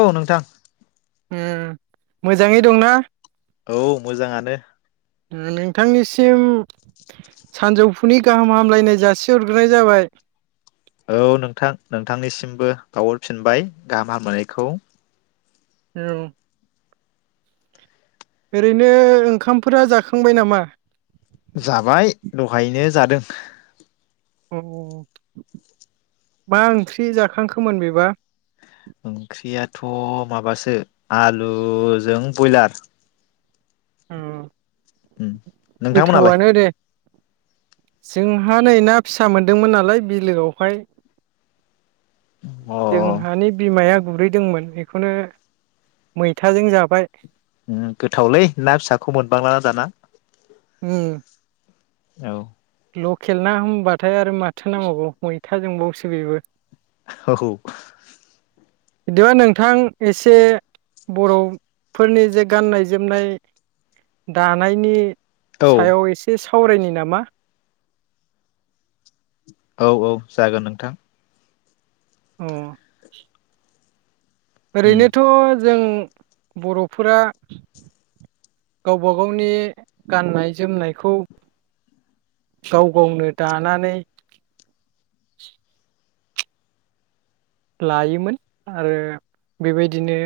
औ नोंथां। उम मोजाङै दंना। औ मोजांङानो। नोंथांनिसिम सानजौफुनि गाहाम हामलायनाय जासिहरग्रोनाय जाबाय। औ नोंथां नोंथांनिसिमबो बावहरफिनबाय गाहाम हामलायनायखौ। औ ओरैनो ओंखामफोरा जाखांबाय नामा? जाबाय दहायनो जादों। अ मा ओंख्रि जाखांखोमोन बेबा? थ' माबासो आलुजों बयलार। अ नोंथांमोनालाय? गोथावानो दे जोंहा नै ना फिसा मोनदोंमोन नालाय बिलोआवहाय। अ जोंहानि बिमाया गुरैदोंमोन बेखौनो मैथाजों जाबाय। गोथावलै ना फिसाखौ मोनबांलाना दाना। उम औ लकेल ना होनबाथाय आरो माथो नांबावगौ मैथाजोंबावसो बेबो। औ बिदिबा नोंथां एसे बर'फोरनि जे गाननाय जोमनाय दानायनि औ सायाव एसे सा सावरायनि नामा? औ औ जागोन नोंथां। औ [unintelligible] उम ओरैनोथ' जों बर'फोरा गावबा गावनि गाननाय जोमनायखौ गाव गावनो दानानै [inaudible] लायोमोन आरो बेबायदिनो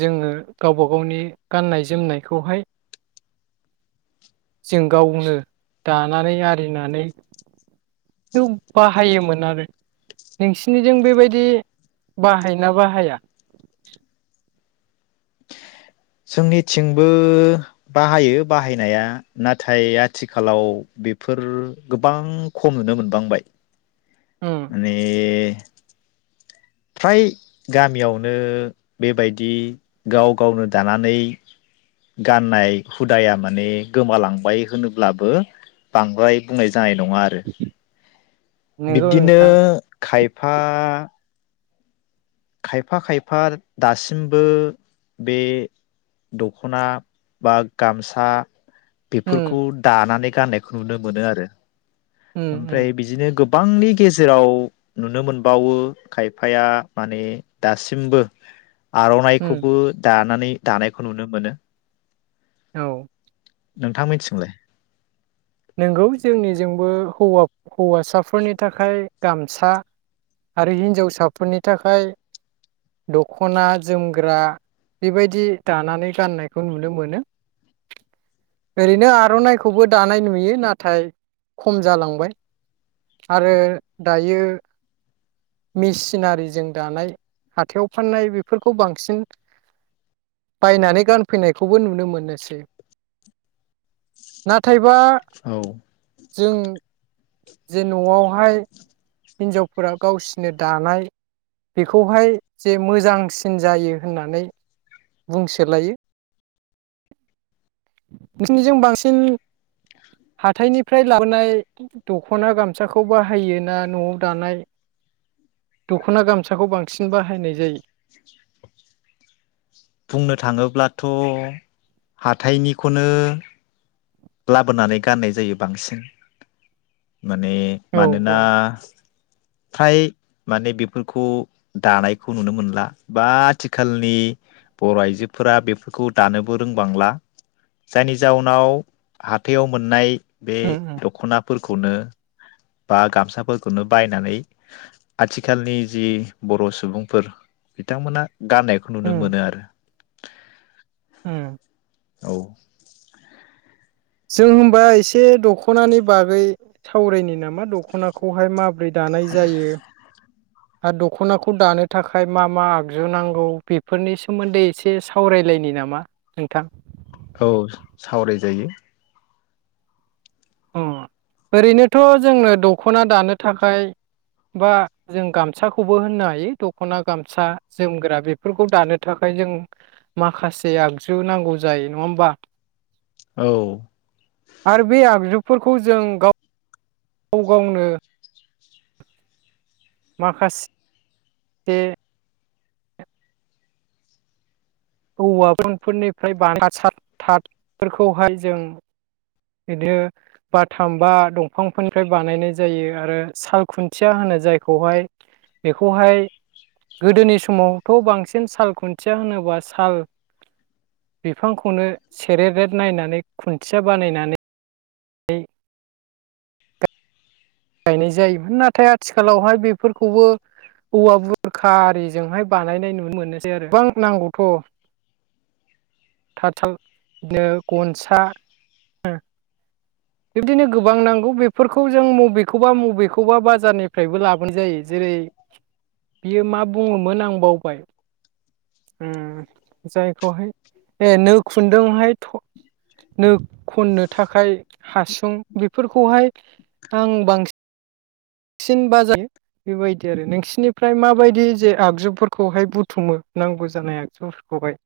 जोङो गावबा गावनि गाननाय जोमनायखौहाय जों गावनो दानानै आरिनानै थ' बाहायोमोन आरो नोंसिनिजों बेबायदि बाहायोना बाहाया? जोंनिथिंबो बाहायो बाहायनाया नाथाय आथिखालाव बेफोर गोबां खम नुनो मोनबांबाय। उम माने फ्राय गामियावनो बेबायदि गाव गावनो दानानै गाननाय हुदाया माने गोमालांबाय होनोब्लाबो बांद्राय बुंनाय जा नाय नङा आरो नंगौ बिब्दिनो नोंथां खाय फा खायफा खायफा दासिमबो बे दख'ना बा गामसा उम बेफोरखौ दानानै गाननायखौ नुनो मोनो आरो उम उम ओमफ्राय बिजिनो गोब बांनि गेजेराव नुनो मोनबावो खायफाया माने दासिमबो उम आर'नाइखौबो दान नानै दानायखौ नुनो मोनो। औ नोंथां मिथिंलाय? नोंगौ जोंनिजोंबो हौवा हौवासाफोरनि थाखाय गामसा आरो हिनजावसाफोरनि थाखाय दख'ना जोमग्रा बेबायदि दानानै गाननायखौ नुनो मोनो ओरैनो आर'नाइखौबो दानाय नु यो नाथाय खम जालांबाय आरो दायो मेसिनारिजों दानाय हाथायाव फाननाय बेफोरखौ बांसिन बायनानै गानफैनायखौबो नुनो मोननोसै नाथायबा। औ। जों जे न'आवहाय हिनजावफोरा गावसिनो दानाय बेखौहाय जे मोजांसिन जायो होननानै बुंसोलायो। बिसिनिजों बांसिन हाथाइनिफ्राय लाबोनाय दख'ना गामसाखौ बाहायो ना न'आव दानाय दख'ना गामसाखौ बांसिन बाहायनाय जायो? बुंनो थाङोब्लाथ' हाथाइनिखौनो लाबोनानै गाननाय जायो बांसिन। माने औ मानोना फ्राय माने बेफोरखौ दानायखौ नुनो मोनला बा आथिखालनि बर' आइजोफोरा बेफोरखौ दानोबो रोंबांला जायनि जाउनाव हाथायाव मोननाय बे उम उम दख'ना फोरखौनो बा गामसाफोरखौनो बायनानै आथिखालनि जि बर' सुबुंफोर बिथांमोना गाननायखौ नुनो मोनो आरो। ओम। औ। जों होमबा एसे दख'नानि बागै सावरायनि नामा दख'नाखौहाय मा ब्रै दानाय जायो। आरो दख'नाखौ दानो थाखाय मा मा आगजु नांगौ बेफोरनि सोमोन्दै एसे सावरायलायनि नामा नोंथां? औ सावरायजायो। अ ओरैनोथ' जोंनो दख'ना दानो थाखाय बा जों गामसाखौबो होननो हायो दख'ना गामसा जोमग्रा बेफोरखौ दानो थाखाय जों माखासे आगजु नांगौ जायो नङा होमबा? औ। आरो बे आगजु फोरखौ जों गाव गाव गावनो माखास से औवाफोरनिफ्राय बानाय [unintelligible] थाथफोरखौहाय जों बिदिनो बाथाम बा दंफांफोरनिफ्राय बानायनाय जायो आरो साल खुन्थिया होनो जायखौहाय बेखौहाय गोदोनि समावथ' बांसिन साल खुन्थिया होनोबास साल बिफांखौनो सेरे रेद नायनानै खुन्थिया बानायनानै नै गायनाय जायोमोन नाथाय आथिखालावहाय बेफोरखौबो औवा बुरखा आरिजोंहाय बानायनाय नुनो मोनोसै आरो गोबां नांगौथ' थाद साल बिदनो गनसा बिब्दिनो गोबां नांगौ बेफोरखौ जों मबेखौबा मबेखौबा बाजारनिफ्रायबो लाबोनाय जायो जेरै बियो मा बुङोमोन आं बावबाय उम जायखौहाय ए नो खुन्दोंहाय थ' नो खननो थाखाय हासुं बेफोरखौहाय आं बांसि सिन बाजायो बेबायदि आरो नोंसोरनिफ्राय माबायदि जे आगजुफोरखौहाय बुथुमो नांगौ जानाय आगजुफोरखौहाय?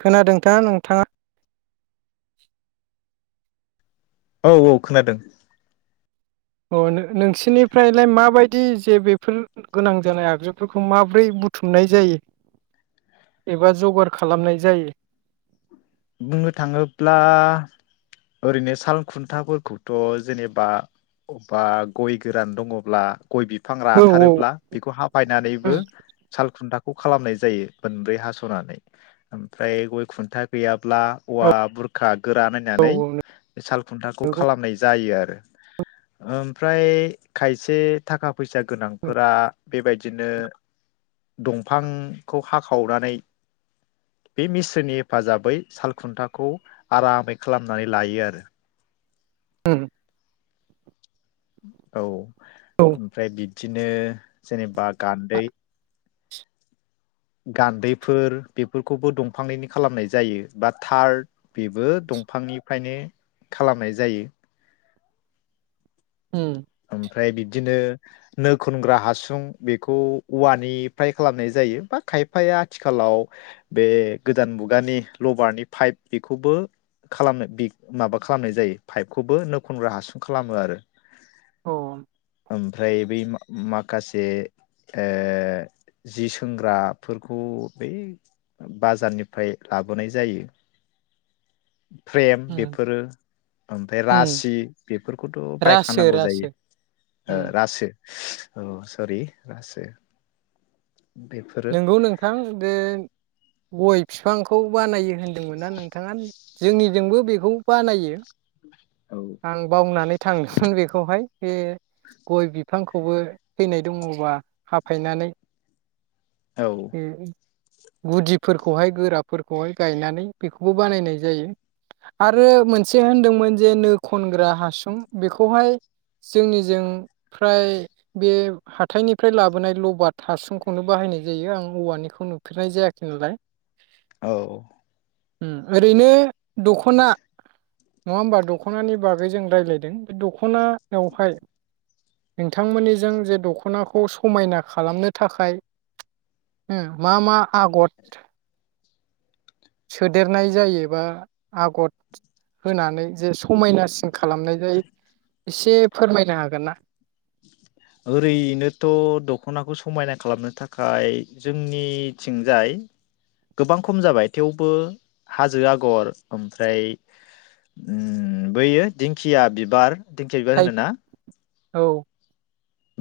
खोनादोंथा नोंथाङा? औ औ खोनादों। अ नो-नोंसोरनिफ्रायलाय माबायदि जे बेफोर गोनां जानाय आगजुफोरखौ माब्रै बुथुमनाय जायो एबा जगार खालामनाय जायो? बुंनो थाङोब्ला ओरैनो साल खुन्थाफोरखौथ' जेनेबा बबबा गय गोरान दङ'ब्ला गय बिफां औ राथारोब्ला बेखौ हाफायनानैबो साल खुन्था खौ खालामनाय जायो मोनब्रै हास'नानै ओमफ्राय गय खुन्था गैयाब्ला औवा बुरखा गोरा औ नायनानै बे साल खुन्थाखौ खालामनाय जायो आरो ओम ओमफ्राय खायसे थाखा फैसा गोनांफोरा बेबायदिनो दंफांखौ हाखावनानै बे मिसोननि हेफाजाबै सालखुन्थाखौ आरामै खालामनानै लायो आरो। होम। औ। ओमफ्राय बिद बिदिनो जेनेबा गान्दै गान्दैफोर बेफोरखौबो दंफांनिनो खालामनाय जायो बा थार बेबो दंफांनिफ्रायनो खालामनाय जायो। उम ओमफ्राय बिदिनो नो खनग्रा हासुं बेखौ औवानिफ्राय खालामनाय जायो बा खायफाया आथिखालाव बे गोदान मुगानि लबारनि पाइप बेखौबो खालामनो माबा खालामनाय जायो पाइपखौबो नो खनग्रा हासुं खालामो आरो औ ओमफ्राय बै मा माग खासे ओ जि सोंग्राफोरखौ बै बाजारनिफ्राय लाबोनाय जायो। फ्रेम बेफोरो ओमफ्राय औ रासि बेफोरखौथ' रासो बायखानांगौ जायो रासो ओ रासो‌ औ सरि रासो बेफोरो नोंगौ नोंथां बेे गय बिफांखौ बानायो होनदोंमोन्ना नोंथाङा? जोंनिजोंबो बेखौ बानायो। औ आं बावनानै थांदोंमोन बेखौहाय बे गय बिफांखौ खौबो फैनाय दङबा हाफायनानै ए ओइ गुदिफोरखौहाय गोराफोरखौहाय गायनानै बेखौबो बानायनाय जायो आरो मोनसे होनदोंमोन जे नो खनग्रा हासुं बेखौहाय जोंनिजों फ्राय बे हाथायनिफ्राय लाबोनाय लबाद हासुंखौनो बाहायनाय जायो आं औवानिखौ नुफेरनाय जायाखै नालाय। औ उम ओरैनो दख'ना नङा होमबा दख'नानि बागै जों रायलायदों बे दख'ना बेवहाय नोंथांमोननिजों जे दख'नाखौ समायना खालामनो थाखाय उम मा मा आगथ सोदेरनाय जायो बा आगथ होनानै जे समायनासि खालामनाय जायो? एसे फोरमायनो हागोन ना? ओरैनोथ' दख'नाखौ समायना खालामनो थाखाय जोंनिथिंजाय गोबां खम जाबाय थेवबो हाजो आगर ओमफ्राय उम बैयो दिंखिया बिबार दिंखिया बिबार थाइ होनो ना? औ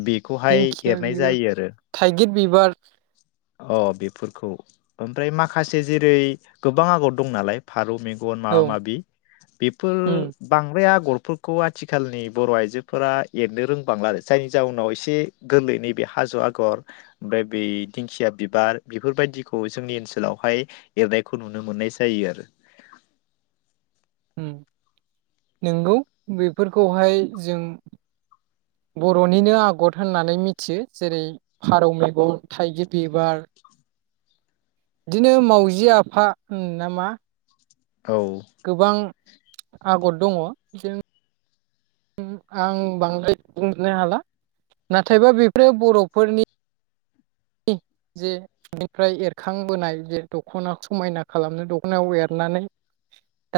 बेखौहाय दिंखिया एरनाय बिबार जायो आरो थाइगिर बिबार अ बेफोरखौ ओमफ्राय माखासे जेरै गोबां आगर दं नालाय फा रौ मेगन औ माबा माबि बेफोर उम बांद्राय आगर फोरखौ आथिखालनि बर' आइजोफोरा एरनो रोंबांला आरो जायनि जाउनाव एसे गोरलै नैबे हाजो आगर ओमफ्राय बै दिंखिया बिबार बेफोरबायदिखौ जोंनि ओनसोलावहाय एरनायखौ नुनो मोननाय जायो आरो उम नोंगौ बेफोरखौहाय जों बर'निनो आगद होननानै मिथियो जेरै फारौ मेगन थाइगिर बिबार दिनो मावजि आफा होन नामा? औ गोबां आगद दङ जों - उम आं बांद्राय बुंनो हाला नाथायबा बेफोरो बर'फोरनि जे बिनिफ्राय एरखांबोनाय जे दख'ना समायना खालामनो दख'नायाव एरनानै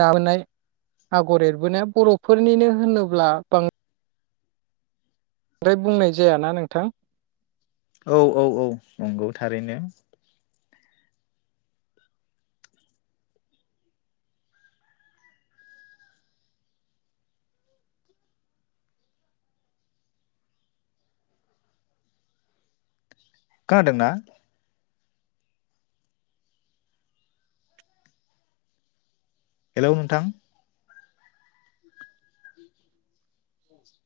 दाबोनाय आगर एरबोनाया बर'फोरनिनो होनोब्ला बां ओमफ्राय बुंनाय जायाना नोंथां? औ औ औ नंगौ थारैनो। खोनादोंना? हेल' नोंथां?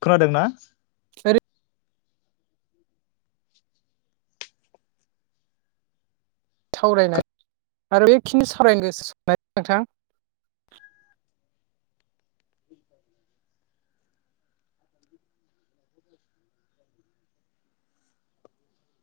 खोनादों ना? सार [unintelligible] सावरायनाय आरो बेखिनि सावरायनो [unintelligible] गोसो सनाय नोंथां?